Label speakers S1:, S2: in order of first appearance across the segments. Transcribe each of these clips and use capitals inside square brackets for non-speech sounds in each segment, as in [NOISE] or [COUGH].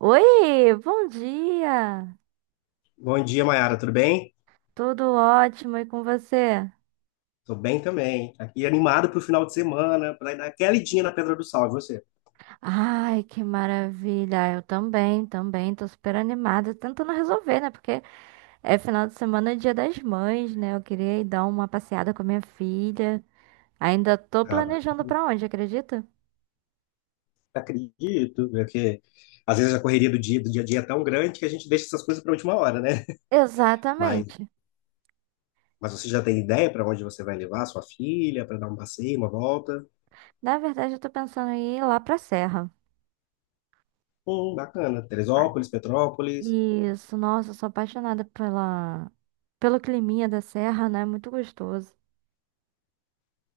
S1: Oi, bom dia!
S2: Bom dia, Mayara, tudo bem?
S1: Tudo ótimo e com você?
S2: Tô bem também. Aqui animado pro final de semana, pra dar aquela idinha na Pedra do Sal, e você?
S1: Ai, que maravilha! Eu tô super animada, tentando resolver, né? Porque é final de semana, é dia das mães, né? Eu queria ir dar uma passeada com a minha filha. Ainda tô
S2: Ah, mas
S1: planejando pra onde, acredita?
S2: acredito, porque às vezes a correria do dia a dia é tão grande que a gente deixa essas coisas pra última hora, né? Mas,
S1: Exatamente.
S2: mas você já tem ideia pra onde você vai levar sua filha, pra dar um passeio, uma volta?
S1: Na verdade, eu tô pensando em ir lá pra Serra.
S2: Bacana.
S1: Ah.
S2: Teresópolis, Petrópolis.
S1: Isso, nossa, eu sou apaixonada pelo climinha da Serra, né? Muito gostoso.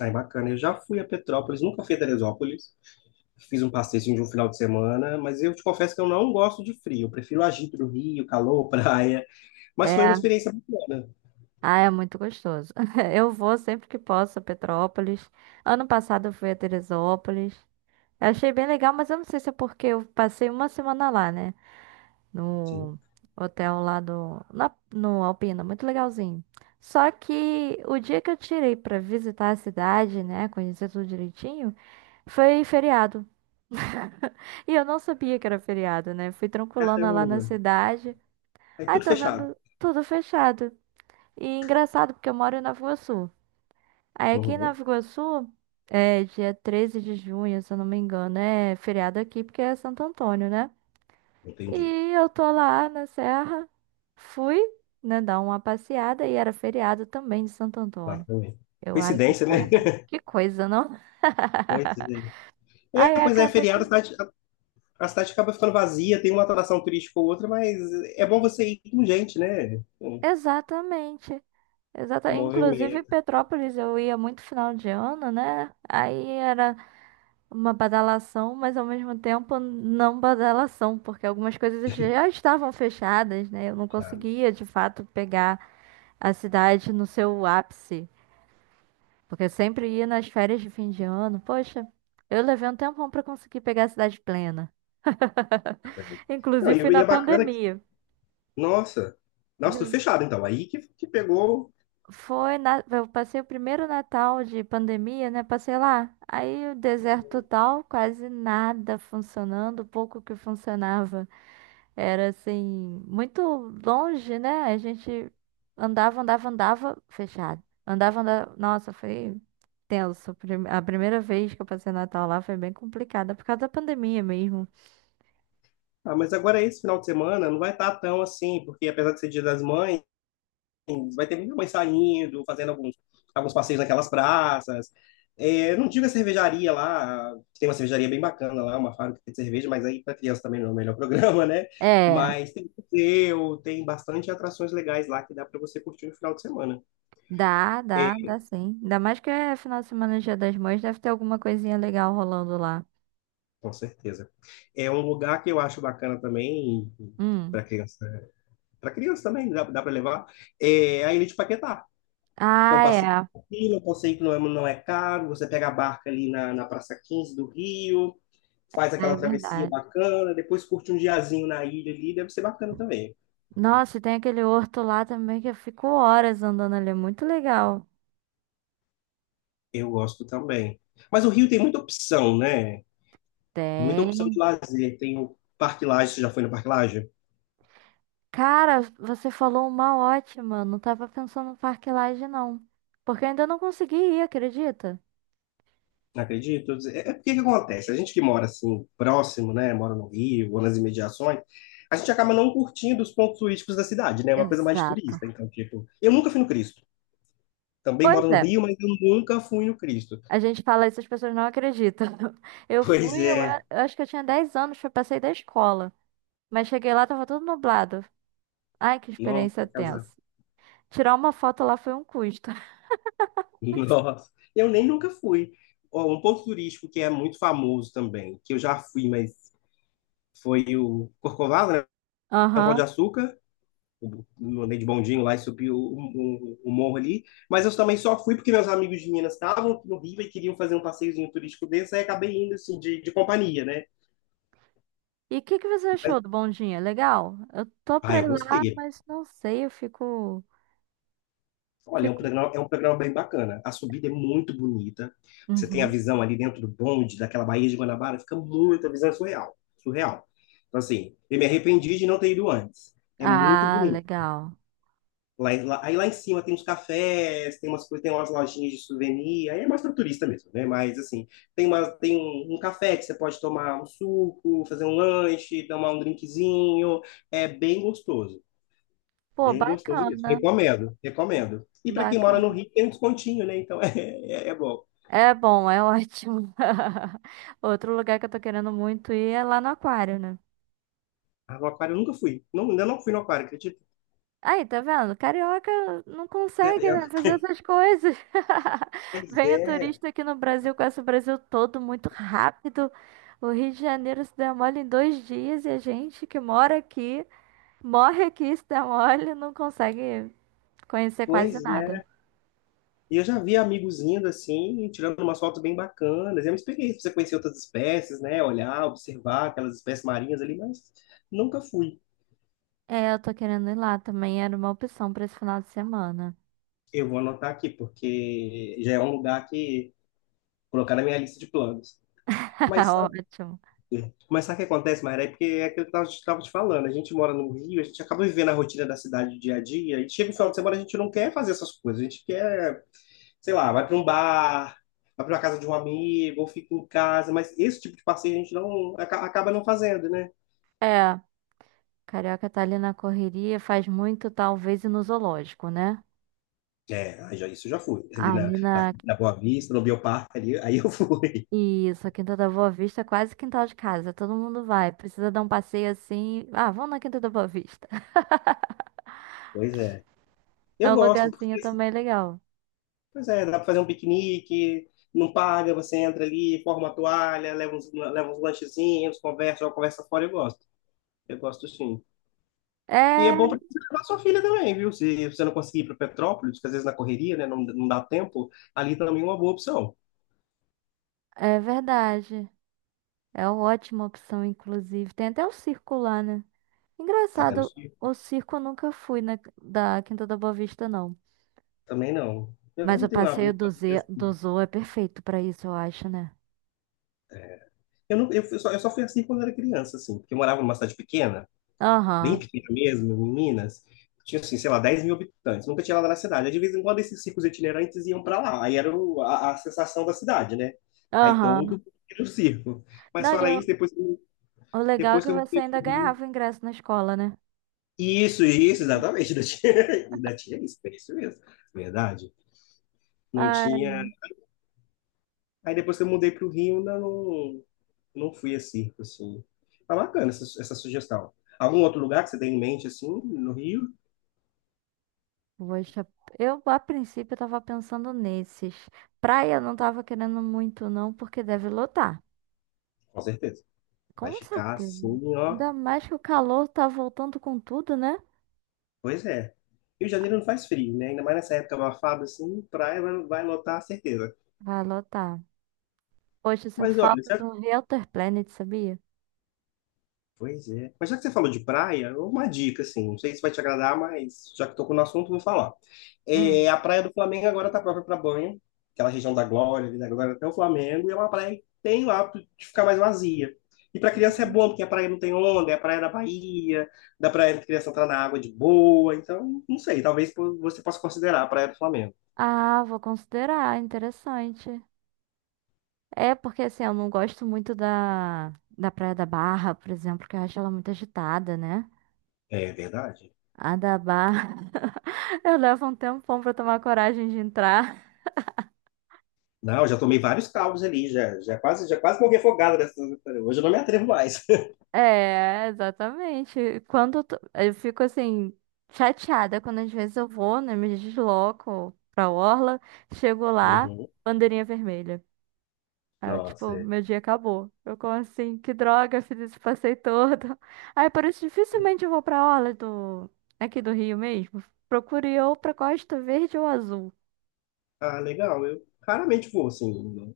S2: Ai, bacana. Eu já fui a Petrópolis, nunca fui a Teresópolis. Fiz um passeio de um final de semana, mas eu te confesso que eu não gosto de frio. Eu prefiro o agito do Rio, calor, [LAUGHS] praia. Mas foi uma
S1: É.
S2: experiência bacana.
S1: Ah, é muito gostoso. [LAUGHS] Eu vou sempre que posso a Petrópolis. Ano passado eu fui a Teresópolis. Eu achei bem legal, mas eu não sei se é porque eu passei uma semana lá, né?
S2: Sim.
S1: No hotel lá no Alpina, muito legalzinho. Só que o dia que eu tirei pra visitar a cidade, né, conhecer tudo direitinho, foi feriado. E eu não sabia que era feriado, né? Fui tranquilona lá na
S2: Caramba.
S1: cidade.
S2: Tá. Aí
S1: Aí
S2: tudo
S1: tô
S2: fechado.
S1: vendo tudo fechado. E engraçado, porque eu moro em Nova Iguaçu. Aí aqui em
S2: Uhum.
S1: Nova Iguaçu, é dia 13 de junho, se eu não me engano, é feriado aqui porque é Santo Antônio, né?
S2: Entendi.
S1: E eu tô lá na serra, fui, né, dar uma passeada e era feriado também de Santo
S2: Lá
S1: Antônio.
S2: também.
S1: Eu, ai, que
S2: Coincidência, né?
S1: coisa.
S2: [LAUGHS]
S1: Que coisa, não?
S2: Pois
S1: [LAUGHS]
S2: é. É,
S1: Aí
S2: pois é,
S1: acaba que.
S2: feriado, a cidade, a cidade acaba ficando vazia, tem uma atração turística ou outra, mas é bom você ir com gente, né?
S1: Exatamente. Exata...
S2: Com
S1: Inclusive,
S2: movimento.
S1: Petrópolis eu ia muito final de ano, né? Aí era uma badalação, mas ao mesmo tempo não badalação, porque algumas coisas já estavam fechadas, né? Eu não
S2: Claro,
S1: conseguia, de fato, pegar a cidade no seu ápice, porque eu sempre ia nas férias de fim de ano. Poxa, eu levei um tempão para conseguir pegar a cidade plena.
S2: caramba.
S1: [LAUGHS]
S2: Não,
S1: Inclusive, fui
S2: e
S1: na
S2: é bacana que,
S1: pandemia.
S2: nossa, nossa, tudo fechado, então. Aí que pegou.
S1: Eu passei o primeiro Natal de pandemia, né? Passei lá. Aí o deserto total, quase nada funcionando, pouco que funcionava. Era assim, muito longe, né? A gente andava, fechado. Andava. Nossa, foi tenso. A primeira vez que eu passei Natal lá foi bem complicada, por causa da pandemia mesmo.
S2: Ah, mas agora é esse final de semana não vai estar tão assim, porque apesar de ser Dia das Mães, vai ter muita mãe saindo, fazendo alguns, alguns passeios naquelas praças. É, não tive a cervejaria lá, tem uma cervejaria bem bacana lá, uma fábrica de cerveja, mas aí para criança também não é o melhor [LAUGHS] programa, né?
S1: É,
S2: Mas tem museu, tem bastante atrações legais lá que dá para você curtir no final de semana. É,
S1: dá sim. Ainda mais que é final de semana, Dia das Mães, deve ter alguma coisinha legal rolando lá.
S2: com certeza. É um lugar que eu acho bacana também
S1: Hum.
S2: para criança. Para criança também, dá, dá para levar. É a Ilha de Paquetá. Então,
S1: Ah,
S2: passeio
S1: é.
S2: tranquilo, um passeio que não é, não é caro, você pega a barca ali na Praça 15 do Rio, faz
S1: É
S2: aquela travessia
S1: verdade.
S2: bacana, depois curte um diazinho na ilha ali, deve ser bacana também.
S1: Nossa, e tem aquele horto lá também que eu fico horas andando ali. É muito legal.
S2: Eu gosto também. Mas o Rio tem muita opção, né? Muita opção de
S1: Tem.
S2: lazer. Tem o Parque Lage, você já foi no Parque Lage?
S1: Cara, você falou uma ótima. Não tava pensando no Parque Lage, não. Porque eu ainda não consegui ir, acredita?
S2: Não acredito. É, é porque que acontece? A gente que mora assim, próximo, né? Mora no Rio ou nas imediações, a gente acaba não curtindo os pontos turísticos da cidade, né? É uma coisa mais de
S1: Exato.
S2: turista. Então, tipo, eu nunca fui no Cristo. Também
S1: Pois
S2: moro no
S1: é.
S2: Rio, mas eu nunca fui no Cristo.
S1: A
S2: [LAUGHS]
S1: gente fala isso, as pessoas não acreditam. [LAUGHS]
S2: Pois é.
S1: Eu acho que eu tinha 10 anos, foi passei da escola. Mas cheguei lá, tava tudo nublado. Ai, que
S2: Nossa,
S1: experiência
S2: que casa.
S1: tensa. Tirar uma foto lá foi um custo. [LAUGHS]
S2: Nossa. Eu nem nunca fui. Ó, um ponto turístico que é muito famoso também, que eu já fui, mas foi o Corcovado, né? O Pão de
S1: Aham.
S2: Açúcar. Eu andei de bondinho lá e subi o morro ali. Mas eu também só fui porque meus amigos de Minas estavam no Rio e queriam fazer um passeiozinho turístico desse, aí acabei indo assim, de companhia, né?
S1: E o que que você
S2: Mas,
S1: achou do Bondinha? Legal? Eu tô
S2: ah,
S1: pra
S2: eu
S1: ir lá,
S2: gostei.
S1: mas não sei,
S2: Olha,
S1: fico...
S2: é um programa bem bacana. A subida é muito bonita. Você tem a
S1: Uhum.
S2: visão ali dentro do bonde, daquela Baía de Guanabara, fica muito, a visão é surreal, surreal. Então, assim, eu me arrependi de não ter ido antes. É muito
S1: Ah,
S2: bonito.
S1: legal.
S2: Lá, aí lá em cima tem uns cafés, tem umas coisas, tem umas lojinhas de souvenir, aí é mais para turista mesmo, né? Mas assim, tem uma, tem um, um café que você pode tomar um suco, fazer um lanche, tomar um drinkzinho, é bem gostoso.
S1: Pô,
S2: Bem gostoso mesmo.
S1: bacana.
S2: Recomendo, recomendo. E para quem mora no
S1: Bacana.
S2: Rio, tem um descontinho, né? Então [LAUGHS] é bom.
S1: É bom, é ótimo. [LAUGHS] Outro lugar que eu tô querendo muito ir é lá no aquário, né?
S2: Ah, no aquário eu nunca fui. Não, ainda não fui no aquário, acredito.
S1: Aí, tá vendo? Carioca não consegue, né, fazer essas coisas. [LAUGHS]
S2: Pois
S1: Vem o
S2: é,
S1: turista aqui no Brasil, conhece o Brasil todo muito rápido. O Rio de Janeiro se demole em 2 dias e a gente que mora aqui, morre aqui, se demole, não consegue conhecer quase
S2: pois é.
S1: nada.
S2: E eu já vi amigos indo assim, tirando umas fotos bem bacanas. É uma experiência pra você conhecer outras espécies, né? Olhar, observar aquelas espécies marinhas ali, mas nunca fui.
S1: É, eu tô querendo ir lá também, era uma opção pra esse final de semana.
S2: Eu vou anotar aqui, porque já é um lugar que colocar na minha lista de planos.
S1: [LAUGHS]
S2: Mas
S1: Ótimo.
S2: Mas sabe o que acontece, Mayra? É porque é aquilo que eu estava te falando. A gente mora no Rio, a gente acaba vivendo a rotina da cidade dia a dia, e chega o final de semana, a gente não quer fazer essas coisas. A gente quer, sei lá, vai para um bar, vai para a casa de um amigo, ou fica em casa, mas esse tipo de passeio a gente acaba não fazendo, né?
S1: É. Carioca tá ali na correria, faz muito, talvez, ir no zoológico, né?
S2: É, aí já, isso eu já fui. Ali na,
S1: Ali na.
S2: na, na Boa Vista, no Bioparque, ali, aí eu fui. [LAUGHS]
S1: Isso, a Quinta da Boa Vista é quase quintal de casa. Todo mundo vai. Precisa dar um passeio assim. Ah, vamos na Quinta da Boa Vista. [LAUGHS]
S2: Pois é.
S1: É
S2: Eu
S1: um
S2: gosto,
S1: lugarzinho
S2: porque
S1: também legal.
S2: pois é, dá para fazer um piquenique, não paga, você entra ali, forma a toalha, leva uns lanchezinhos, conversa, joga conversa fora, eu gosto. Eu gosto sim. E é
S1: É,
S2: bom para levar sua filha também, viu? Se você não conseguir ir para Petrópolis, que às vezes na correria, né, não, não dá tempo, ali também é uma boa opção.
S1: é verdade. É uma ótima opção, inclusive. Tem até o circo lá, né?
S2: Tá tendo
S1: Engraçado,
S2: filho?
S1: o circo eu nunca fui da Quinta da Boa Vista, não.
S2: Também não. Eu
S1: Mas
S2: não
S1: o
S2: tenho lá
S1: passeio
S2: muita assim.
S1: do Zoo é perfeito pra isso, eu acho, né?
S2: Eu, não, eu, fui só, eu só fui assim quando era criança, assim, porque eu morava numa cidade pequena. Bem
S1: Aham,
S2: pequena mesmo, em Minas, tinha, assim, sei lá, 10.000 habitantes, nunca tinha lá na cidade. Aí, de vez em quando, esses circos itinerantes iam para lá, aí era a sensação da cidade, né? Aí todo
S1: aham.
S2: mundo era o circo. Mas
S1: Não,
S2: fora isso, depois,
S1: o legal é
S2: depois
S1: que
S2: que eu me
S1: você ainda
S2: pro Rio.
S1: ganhava o ingresso na escola, né?
S2: Isso, exatamente, ainda tinha, [LAUGHS] ainda tinha isso, é isso mesmo, verdade. Não
S1: Ai,
S2: tinha. Aí depois que eu mudei para o Rio, ainda não, não fui a circo, assim. Tá bacana essa, essa sugestão. Algum outro lugar que você tem em mente, assim, no Rio?
S1: poxa, eu a princípio tava pensando nesses. Praia eu não tava querendo muito não, porque deve lotar.
S2: Com certeza. Vai
S1: Com
S2: ficar
S1: certeza.
S2: assim, ó.
S1: Ainda mais que o calor tá voltando com tudo, né?
S2: Pois é. Rio de Janeiro não faz frio, né? Ainda mais nessa época abafada, assim, praia vai, vai lotar, certeza.
S1: Vai lotar. Poxa, eu sinto
S2: Mas olha,
S1: falta de
S2: já...
S1: um Realtor Planet, sabia?
S2: pois é. Mas já que você falou de praia, uma dica, assim, não sei se vai te agradar, mas já que tocou no assunto, vou falar. É,
S1: Hum.
S2: a praia do Flamengo agora tá própria para banho, aquela região da Glória, ali da Glória até o Flamengo, e é uma praia que tem o hábito de ficar mais vazia. E para criança é
S1: Hum.
S2: bom, porque a praia não tem onda, é a praia da Bahia, dá pra criança entrar na água de boa, então, não sei, talvez você possa considerar a praia do Flamengo.
S1: Ah, vou considerar, interessante. É porque assim, eu não gosto muito da Praia da Barra, por exemplo, que eu acho ela muito agitada, né?
S2: É verdade.
S1: A da Barra. Eu levo um tempão pra tomar coragem de entrar.
S2: Não, já tomei vários caldos ali, já, já quase morri afogado nessa. Hoje eu não me atrevo mais. [LAUGHS]
S1: É, exatamente. Quando eu fico assim, chateada quando às vezes eu vou, né? Me desloco pra orla, chego lá,
S2: Uhum.
S1: bandeirinha vermelha. Aí eu,
S2: Nossa,
S1: tipo,
S2: é.
S1: meu dia acabou. Eu como assim, que droga, fiz esse passeio todo. Aí por isso dificilmente eu vou pra orla aqui do Rio mesmo. Procuro ir ou pra Costa Verde ou Azul.
S2: Ah, legal. Eu raramente vou assim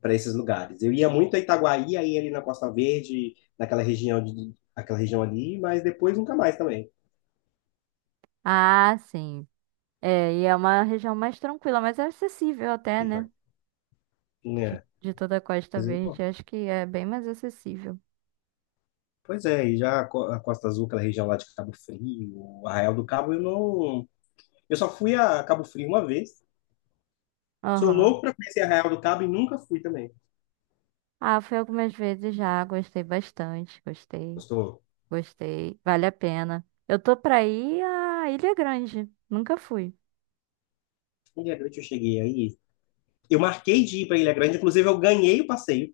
S2: para esses lugares. Eu ia muito a Itaguaí, aí ali na Costa Verde, naquela região de, aquela região ali, mas depois nunca mais também.
S1: Ah, sim. É, e é uma região mais tranquila, mas é acessível até,
S2: É,
S1: né? De toda a Costa
S2: mas eu- bom,
S1: Verde, acho que é bem mais acessível.
S2: pois é, e já a Costa Azul, aquela região lá de Cabo Frio, Arraial do Cabo, eu não, eu só fui a Cabo Frio uma vez. Sou
S1: Aham.
S2: louco para conhecer Arraial do Cabo e nunca fui também.
S1: Ah, fui algumas vezes já, gostei bastante,
S2: Gostou?
S1: vale a pena. Eu tô pra ir à Ilha Grande, nunca fui.
S2: Em Ilha Grande eu cheguei aí. Eu marquei de ir para Ilha Grande, inclusive eu ganhei o passeio.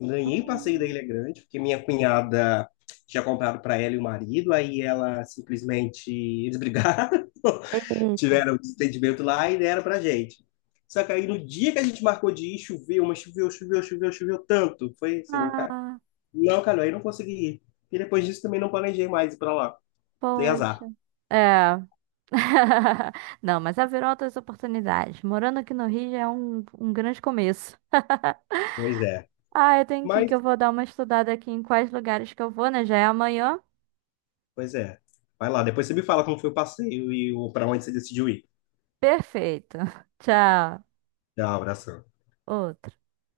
S2: Ganhei o passeio da
S1: Hum,
S2: Ilha Grande, porque minha cunhada tinha comprado para ela e o marido, aí ela simplesmente eles brigaram, [LAUGHS]
S1: Eita.
S2: tiveram um desentendimento lá e deram pra gente. Só que aí no dia que a gente marcou de ir, choveu, mas choveu, choveu, choveu, choveu tanto. Foi assim, cara.
S1: Ah,
S2: Não, cara, aí não consegui ir. E depois disso também não planejei mais ir pra lá. Dei azar.
S1: poxa. É. [LAUGHS] Não, mas haverão outras oportunidades. Morando aqui no Rio já é um grande começo.
S2: Pois é.
S1: Ah, eu tenho que ir, que
S2: Mas,
S1: eu vou dar uma estudada aqui em quais lugares que eu vou, né? Já é amanhã.
S2: pois é. Vai lá, depois você me fala como foi o passeio e o para onde você decidiu ir.
S1: Perfeito. [LAUGHS] Tchau.
S2: Tchau, abração.
S1: Outro.